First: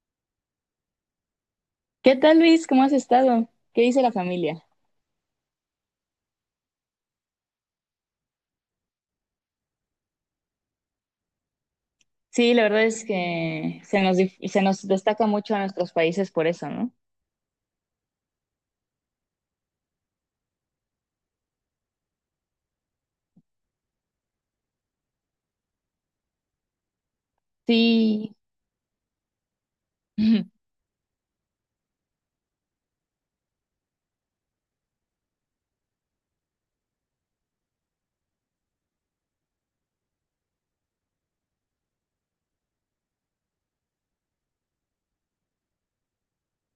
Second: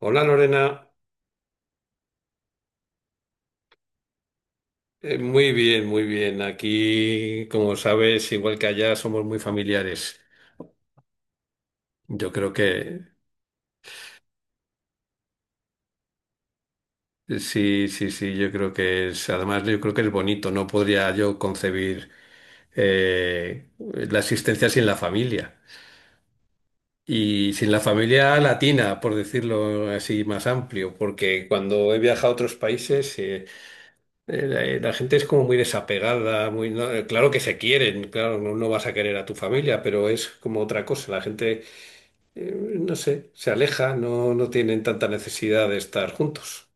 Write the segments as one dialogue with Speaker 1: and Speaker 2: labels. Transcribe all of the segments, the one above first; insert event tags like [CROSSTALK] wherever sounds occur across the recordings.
Speaker 1: Hola Lorena.
Speaker 2: ¿Qué tal, Luis? ¿Cómo has estado? ¿Qué dice la familia?
Speaker 1: Muy bien, muy bien. Aquí, como sabes, igual que allá, somos muy familiares. Yo creo
Speaker 2: Sí, la verdad
Speaker 1: que
Speaker 2: es que se nos destaca mucho a nuestros países por eso, ¿no?
Speaker 1: sí, sí, sí, yo creo que es, además yo creo que es bonito, no podría yo concebir la existencia sin la familia. Y sin la
Speaker 2: Sí,
Speaker 1: familia latina, por decirlo así más
Speaker 2: [LAUGHS]
Speaker 1: amplio, porque cuando he viajado a otros países, la gente es como muy desapegada, muy, claro que se quieren, claro, no, no vas a querer a tu familia, pero es como otra cosa. La gente, no sé, se aleja, no, no tienen tanta necesidad de estar juntos.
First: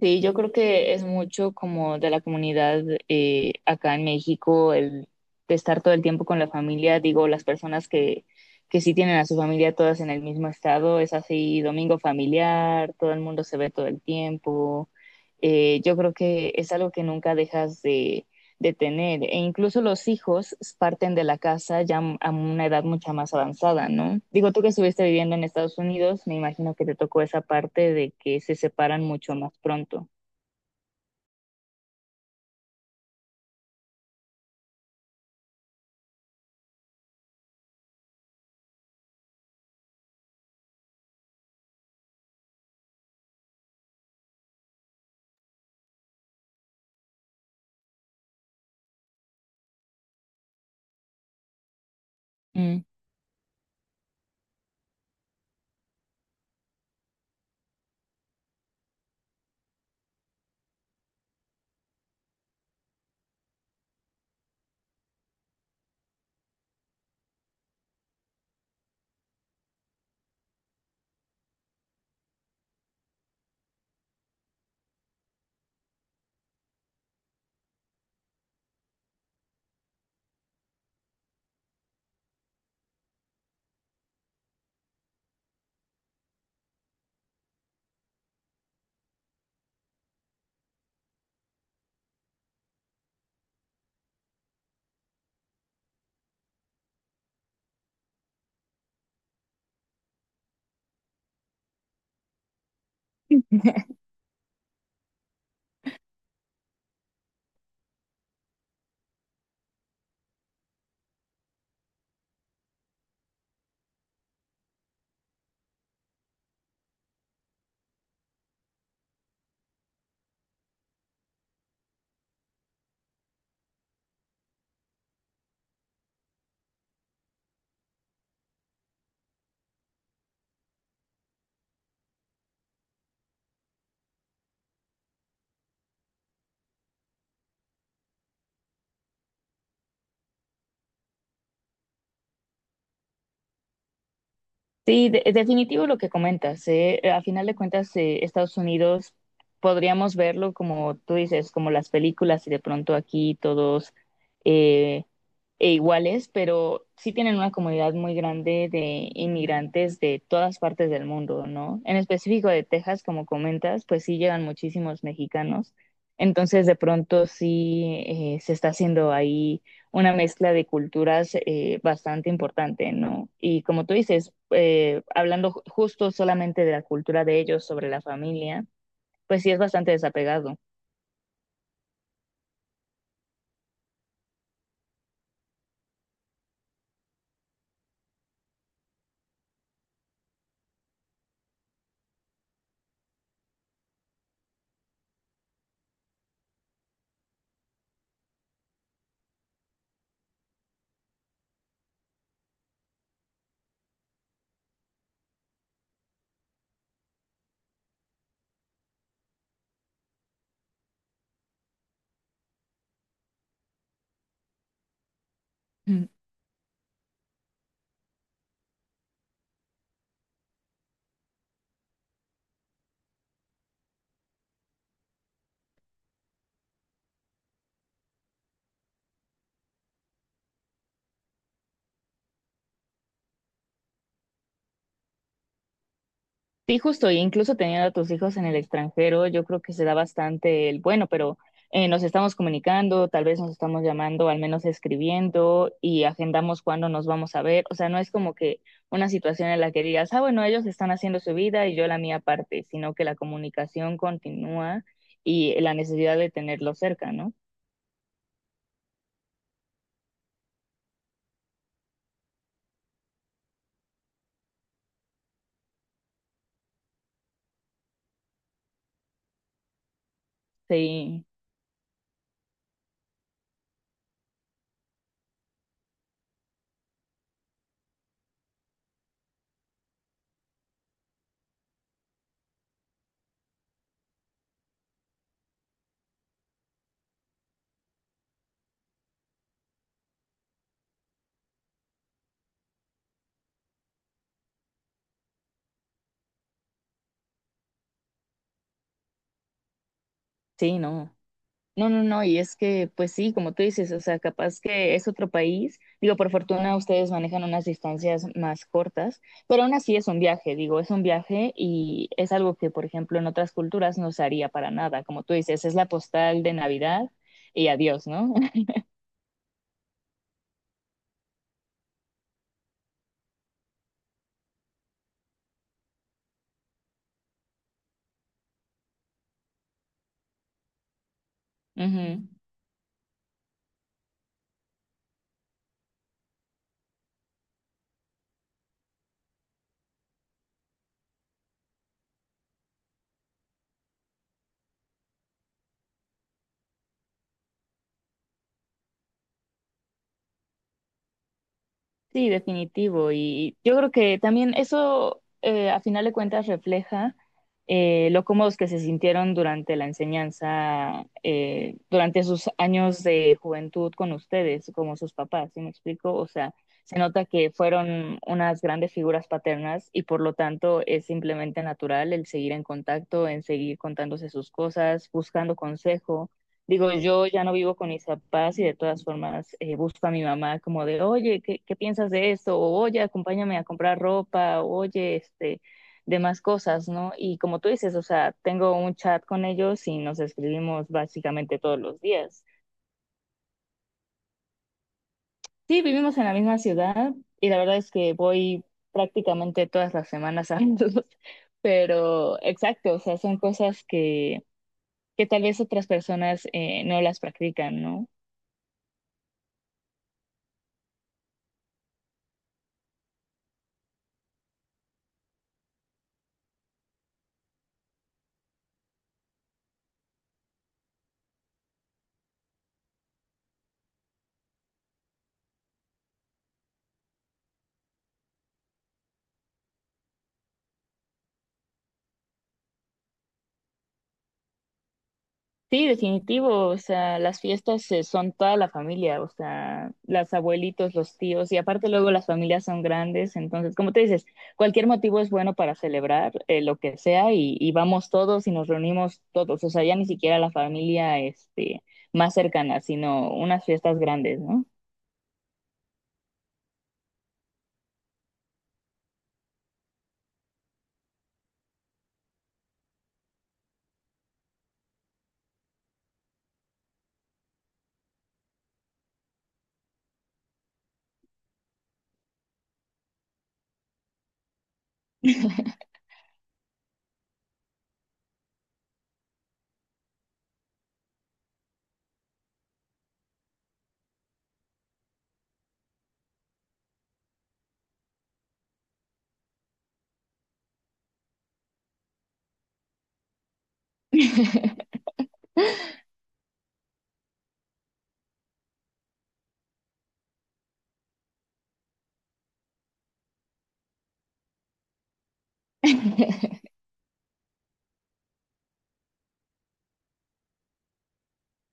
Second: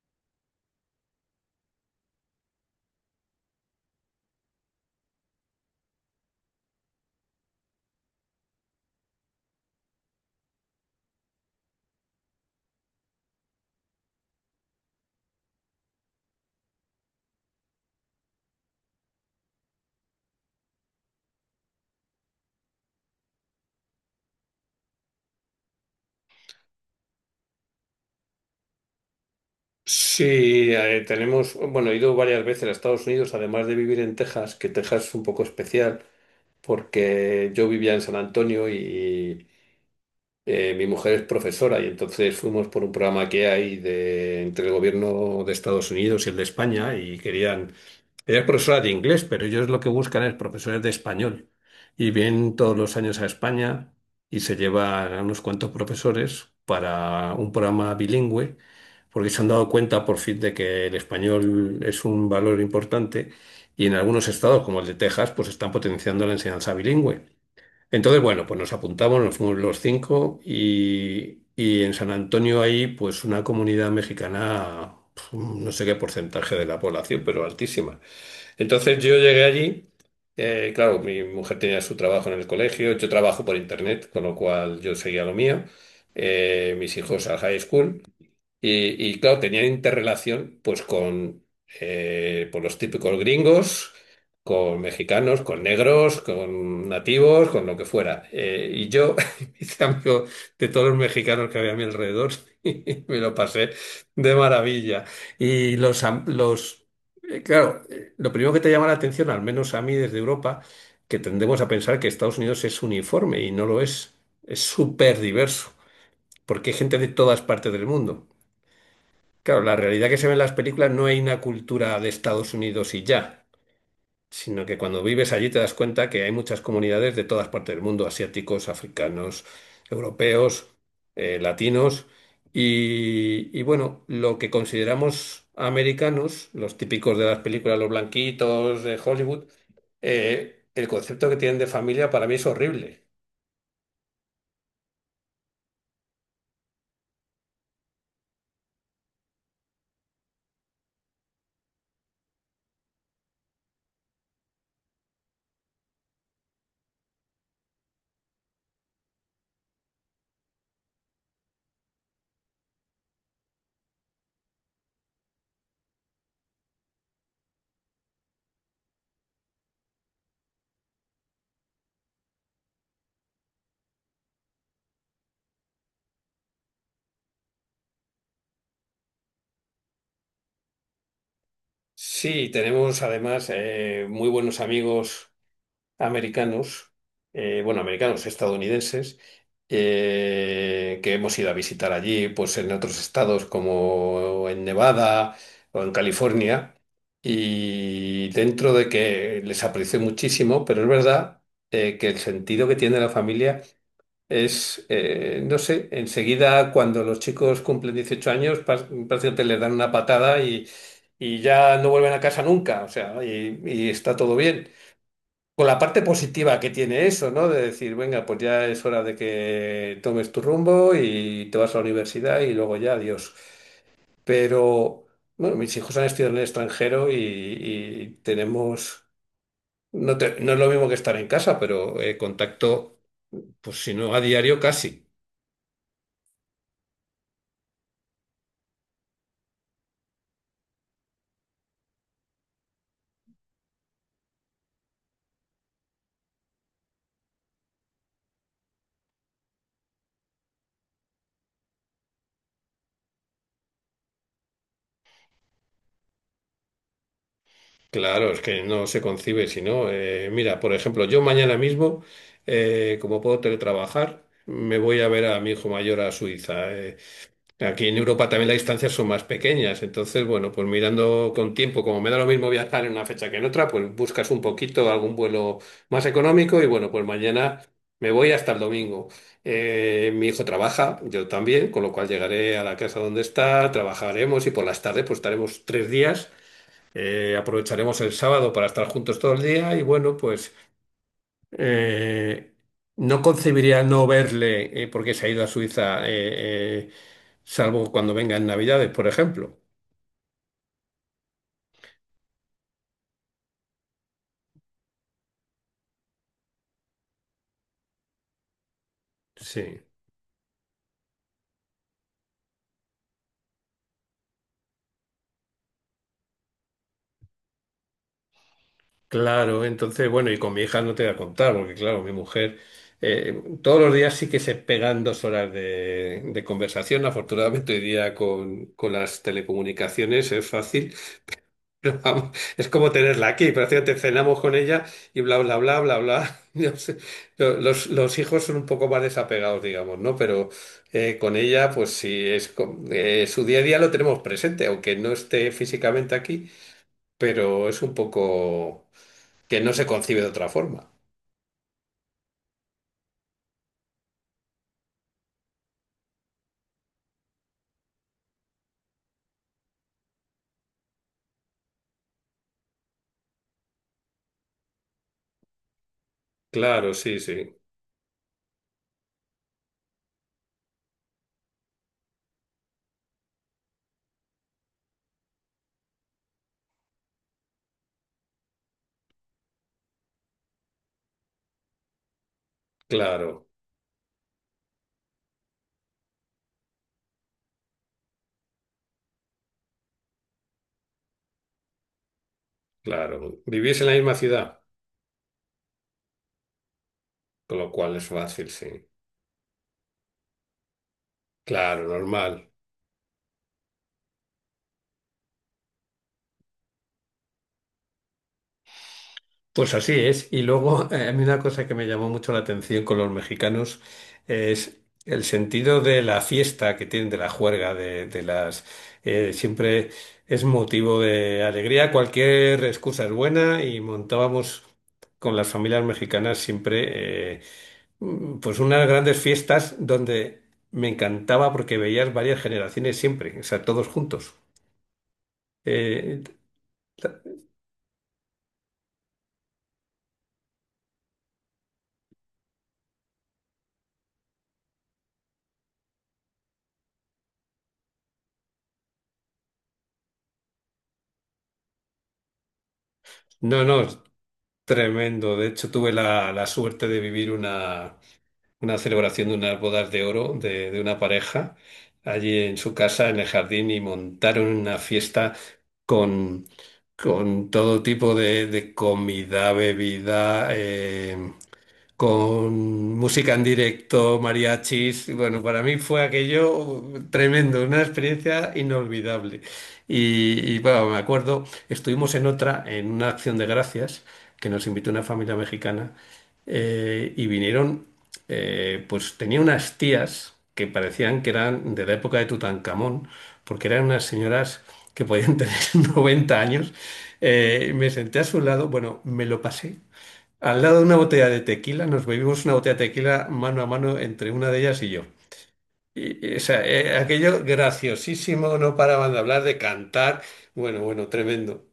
Speaker 2: sí, yo creo que es mucho como de la comunidad acá en México el de estar todo el tiempo con la familia, digo, las personas que sí tienen a su familia todas en el mismo estado, es así, domingo familiar, todo el mundo se ve todo el tiempo. Yo creo que es algo que nunca dejas de tener. E incluso los hijos parten de la casa ya a una edad mucha más avanzada, ¿no? Digo, tú que estuviste viviendo en Estados Unidos, me imagino que te tocó esa parte de que se separan mucho más pronto.
Speaker 1: Sí, tenemos, bueno, he ido varias veces a Estados Unidos, además de vivir en Texas, que Texas es un poco especial, porque yo vivía en San Antonio y mi mujer es profesora y entonces fuimos por un programa que hay de, entre el gobierno de Estados Unidos y el de España y querían. Ella es profesora de inglés, pero ellos lo que buscan es profesores de español. Y vienen todos
Speaker 2: Mm.
Speaker 1: los años a España y se llevan a unos cuantos profesores para un programa bilingüe, porque se han dado cuenta por fin de que el español es un valor importante y en algunos estados, como el de Texas, pues están potenciando la enseñanza bilingüe. Entonces, bueno, pues nos apuntamos, nos fuimos los 5 y en San Antonio hay pues una comunidad mexicana, pf, no sé qué porcentaje de la población, pero altísima. Entonces yo llegué allí, claro, mi mujer tenía su trabajo en el colegio, yo trabajo por internet, con lo cual yo seguía lo mío, mis hijos al high school. Y, claro, tenían interrelación pues con pues, los típicos gringos, con mexicanos, con negros, con nativos, con lo que fuera. Y yo [LAUGHS] me hice amigo de todos los mexicanos que había a mi alrededor [LAUGHS] y me lo pasé de maravilla. Y los, claro, lo primero que te llama la atención, al menos a mí desde Europa, que tendemos a pensar que Estados Unidos es uniforme y no lo es. Es súper diverso, porque hay gente de todas partes del mundo. Claro, la realidad que se ve en las películas, no hay una cultura de Estados Unidos y ya, sino que cuando vives allí te das cuenta que hay muchas comunidades de todas partes del mundo, asiáticos, africanos, europeos, latinos, y bueno, lo que consideramos americanos, los típicos de las películas, los blanquitos de Hollywood. El concepto que tienen de familia para mí es horrible.
Speaker 2: Sí, de es definitivo lo que comentas, ¿eh? A final de cuentas, Estados Unidos podríamos verlo como tú dices, como las películas y de pronto aquí todos... Eh, e iguales, pero sí tienen una comunidad muy grande de inmigrantes de todas partes del mundo, ¿no? En específico de Texas, como comentas, pues sí llegan muchísimos mexicanos. Entonces, de pronto sí se está haciendo ahí una mezcla de culturas bastante importante, ¿no? Y como tú dices, justo solamente de la cultura de ellos sobre la familia, pues sí es bastante desapegado.
Speaker 1: Sí, tenemos además muy buenos amigos americanos. Bueno, americanos, estadounidenses, que hemos ido a visitar allí, pues en otros estados como en Nevada o en California, y dentro de que les aprecio muchísimo, pero es verdad que el sentido que tiene la familia es, no sé, enseguida cuando los chicos cumplen 18 años, prácticamente les dan una patada y ya no vuelven a casa nunca, o sea, y está todo bien con la parte positiva que tiene eso, ¿no? De decir, venga, pues ya es hora de que tomes tu rumbo y te vas a la universidad y luego ya, adiós. Pero, bueno, mis hijos han estudiado en el extranjero y tenemos, no, no es lo mismo que estar en casa, pero contacto, pues si no a diario, casi.
Speaker 2: Sí, justo, e incluso teniendo a tus hijos en el extranjero, yo creo que se da bastante el bueno, pero nos estamos comunicando, tal vez nos estamos llamando, al menos escribiendo y agendamos cuándo nos vamos a ver. O sea, no es como que una situación en la que digas, ah, bueno, ellos están haciendo su vida y yo la mía aparte, sino que la comunicación continúa y la necesidad de tenerlo cerca, ¿no?
Speaker 1: Claro, es que no se concibe, si no, mira, por ejemplo, yo mañana mismo, como puedo teletrabajar, me voy a ver a mi hijo mayor a Suiza. Aquí en Europa también las distancias son más pequeñas, entonces, bueno, pues
Speaker 2: Sí,
Speaker 1: mirando con tiempo, como me da lo mismo viajar en una fecha que en otra, pues buscas un poquito algún vuelo más económico y bueno, pues mañana me voy hasta el domingo. Mi hijo trabaja, yo también, con lo cual llegaré a la casa donde está, trabajaremos y por las tardes pues estaremos 3 días, aprovecharemos el sábado para estar juntos todo el día y bueno, pues eh, no concebiría no verle porque se ha ido a Suiza, salvo cuando venga en Navidades, por ejemplo.
Speaker 2: sí, no. No, no, no, y es que, pues sí, como tú dices, o sea, capaz que es otro país, digo, por fortuna ustedes manejan unas distancias más cortas, pero aún
Speaker 1: Sí,
Speaker 2: así es un viaje, digo, es un viaje y es algo que, por ejemplo, en otras culturas no se haría para nada, como tú dices, es la postal de Navidad y adiós, ¿no? [LAUGHS]
Speaker 1: claro. Entonces, bueno, y con mi hija no te voy a contar, porque claro, mi mujer todos los días sí que se pegan 2 horas de conversación. Afortunadamente, hoy día con las telecomunicaciones es fácil.
Speaker 2: Ujú.
Speaker 1: Vamos, es como tenerla aquí, prácticamente cenamos con ella y bla, bla, bla, bla, bla. [LAUGHS] Yo sé, los hijos son un poco más desapegados, digamos, ¿no? Pero con ella, pues sí, su día a día lo tenemos presente, aunque no esté físicamente aquí, pero es un poco que no se concibe de otra forma.
Speaker 2: Sí, definitivo. Y yo creo que también eso, a final de cuentas, refleja lo cómodos que se sintieron durante la enseñanza, durante sus años de juventud con ustedes, como sus papás, ¿sí me explico? O sea,
Speaker 1: Claro,
Speaker 2: se
Speaker 1: sí,
Speaker 2: nota que
Speaker 1: sí,
Speaker 2: fueron unas grandes figuras paternas y por lo tanto es simplemente natural el seguir en contacto, en seguir contándose sus cosas, buscando consejo. Digo, yo ya no vivo con mis papás y de todas formas busco a mi mamá como de, oye, ¿qué piensas de esto? O, oye,
Speaker 1: claro,
Speaker 2: acompáñame a comprar ropa, oye, este, demás cosas, ¿no? Y como tú dices, o sea, tengo un chat con ellos y nos escribimos básicamente todos los días.
Speaker 1: claro. Vivís en la misma ciudad,
Speaker 2: Sí, vivimos en la misma ciudad y
Speaker 1: con
Speaker 2: la
Speaker 1: lo
Speaker 2: verdad es
Speaker 1: cual es
Speaker 2: que
Speaker 1: fácil,
Speaker 2: voy
Speaker 1: sí.
Speaker 2: prácticamente todas las semanas a verlos, [LAUGHS]
Speaker 1: Claro,
Speaker 2: pero
Speaker 1: normal.
Speaker 2: exacto, o sea, son cosas que tal vez otras personas no las practican, ¿no?
Speaker 1: Pues así es. Y luego, a mí una cosa que me llamó mucho la atención con los mexicanos es el sentido de la fiesta que tienen, de la juerga, de las... siempre es motivo de alegría, cualquier excusa es buena y montábamos con las familias mexicanas siempre pues unas grandes fiestas donde me encantaba porque veías varias generaciones siempre, o sea, todos juntos.
Speaker 2: Sí,
Speaker 1: Eh,
Speaker 2: definitivo, o sea, las fiestas son toda la familia, o sea, las abuelitos, los tíos, y aparte luego las familias son grandes, entonces, como te dices, cualquier motivo es bueno para celebrar lo que sea y vamos todos y nos reunimos todos, o sea, ya ni siquiera la familia este, más cercana, sino
Speaker 1: no,
Speaker 2: unas
Speaker 1: no.
Speaker 2: fiestas grandes, ¿no?
Speaker 1: Tremendo. De hecho, tuve la suerte de vivir una celebración de unas bodas de oro de una pareja allí en su casa, en el jardín, y montaron una fiesta con, con todo tipo de comida, bebida. Con música en directo, mariachis. Y bueno, para mí fue aquello tremendo, una experiencia inolvidable. Y, bueno, me acuerdo, estuvimos en otra, en una acción de gracias, que nos invitó una familia mexicana, y vinieron, pues tenía unas tías que parecían que eran de la época de Tutankamón, porque eran unas señoras que podían tener [LAUGHS] 90 años. Me senté a su lado, bueno, me lo pasé al lado de una botella de tequila, nos bebimos una botella de tequila mano a mano entre una de ellas y yo. Y, o sea, aquello graciosísimo, no paraban de hablar, de cantar. Bueno, bueno, tremendo.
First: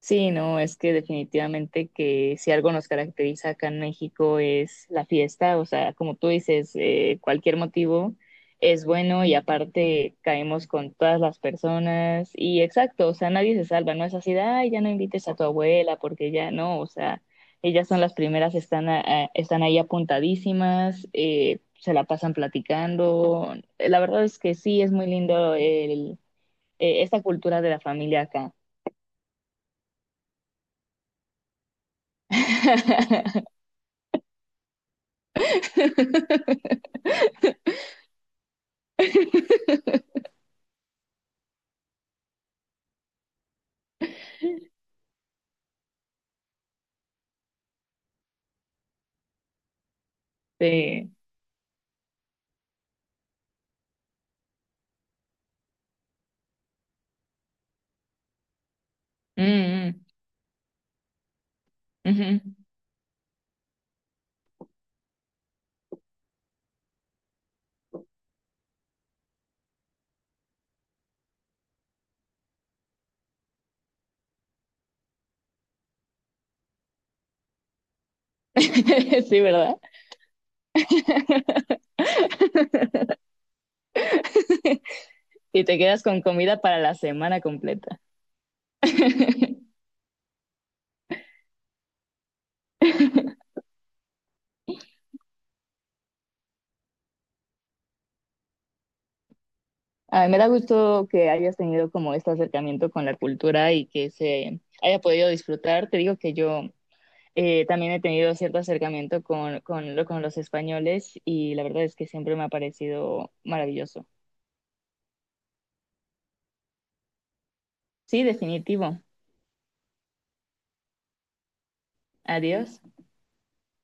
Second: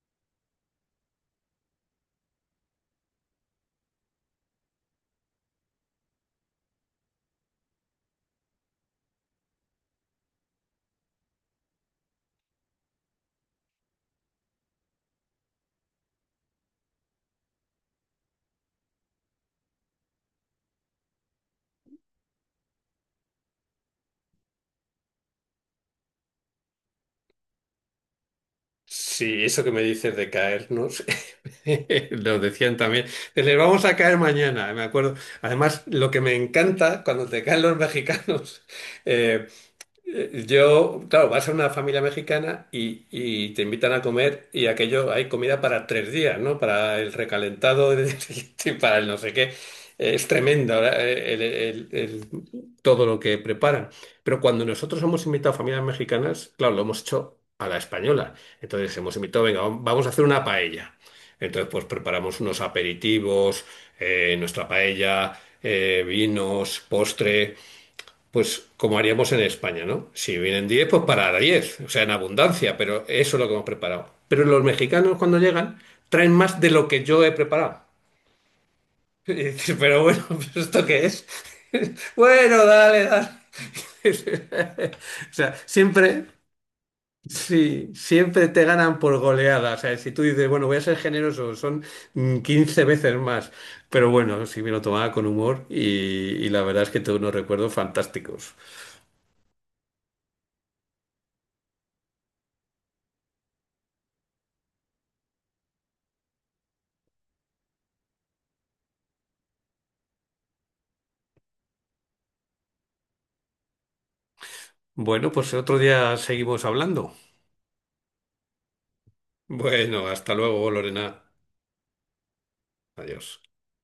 Speaker 2: Sí, no, es que definitivamente que si algo nos caracteriza acá en México es la fiesta, o sea, como tú dices, cualquier motivo es bueno y aparte caemos con todas las personas y exacto, o sea, nadie se salva, no es así de, ay, ya no invites a tu abuela porque ya no, o sea, ellas son las primeras, están ahí apuntadísimas, se la pasan platicando. La verdad es que sí, es muy lindo el, esta cultura de la familia acá.
Speaker 1: Sí, eso que me dices de caernos, [LAUGHS] lo decían también.
Speaker 2: [LAUGHS]
Speaker 1: Les vamos a caer mañana, me acuerdo. Además, lo que me
Speaker 2: [LAUGHS]
Speaker 1: encanta cuando te caen los mexicanos, [LAUGHS] yo, claro, vas a una familia mexicana y te invitan a comer y aquello hay comida para 3 días, ¿no? Para el recalentado [LAUGHS] y para el no sé qué. Es tremendo ahora,
Speaker 2: Sí.
Speaker 1: todo lo que preparan. Pero cuando nosotros hemos invitado a familias mexicanas, claro, lo hemos hecho a la española. Entonces hemos
Speaker 2: Mm,
Speaker 1: invitado, venga,
Speaker 2: mm,
Speaker 1: vamos a hacer una paella. Entonces, pues preparamos
Speaker 2: ujú.
Speaker 1: unos aperitivos, nuestra paella, vinos, postre. Pues como haríamos en España, ¿no? Si vienen 10, pues para 10, o sea, en abundancia, pero eso es lo que hemos preparado. Pero los mexicanos cuando llegan traen más de lo que yo he preparado. [LAUGHS]
Speaker 2: [LAUGHS]
Speaker 1: Y
Speaker 2: Sí,
Speaker 1: dices,
Speaker 2: ¿verdad?
Speaker 1: pero bueno, [LAUGHS] ¿esto qué es? [LAUGHS] Bueno, dale, dale. [LAUGHS] O sea,
Speaker 2: Y te quedas con
Speaker 1: siempre,
Speaker 2: comida para la semana
Speaker 1: sí,
Speaker 2: completa.
Speaker 1: siempre te ganan por
Speaker 2: [LAUGHS]
Speaker 1: goleada. O sea, si tú dices, bueno, voy a ser generoso, son 15 veces más. Pero bueno, sí me lo tomaba con humor y la verdad es que tengo unos recuerdos fantásticos.
Speaker 2: A mí me da gusto que hayas tenido como este acercamiento con la cultura y que se haya podido disfrutar. Te digo que yo también he tenido cierto acercamiento con, con los españoles y la verdad es que siempre me ha parecido maravilloso.
Speaker 1: Bueno, pues otro día seguimos hablando.
Speaker 2: Sí, definitivo.
Speaker 1: Bueno, hasta luego, Lorena.
Speaker 2: Adiós.
Speaker 1: Adiós.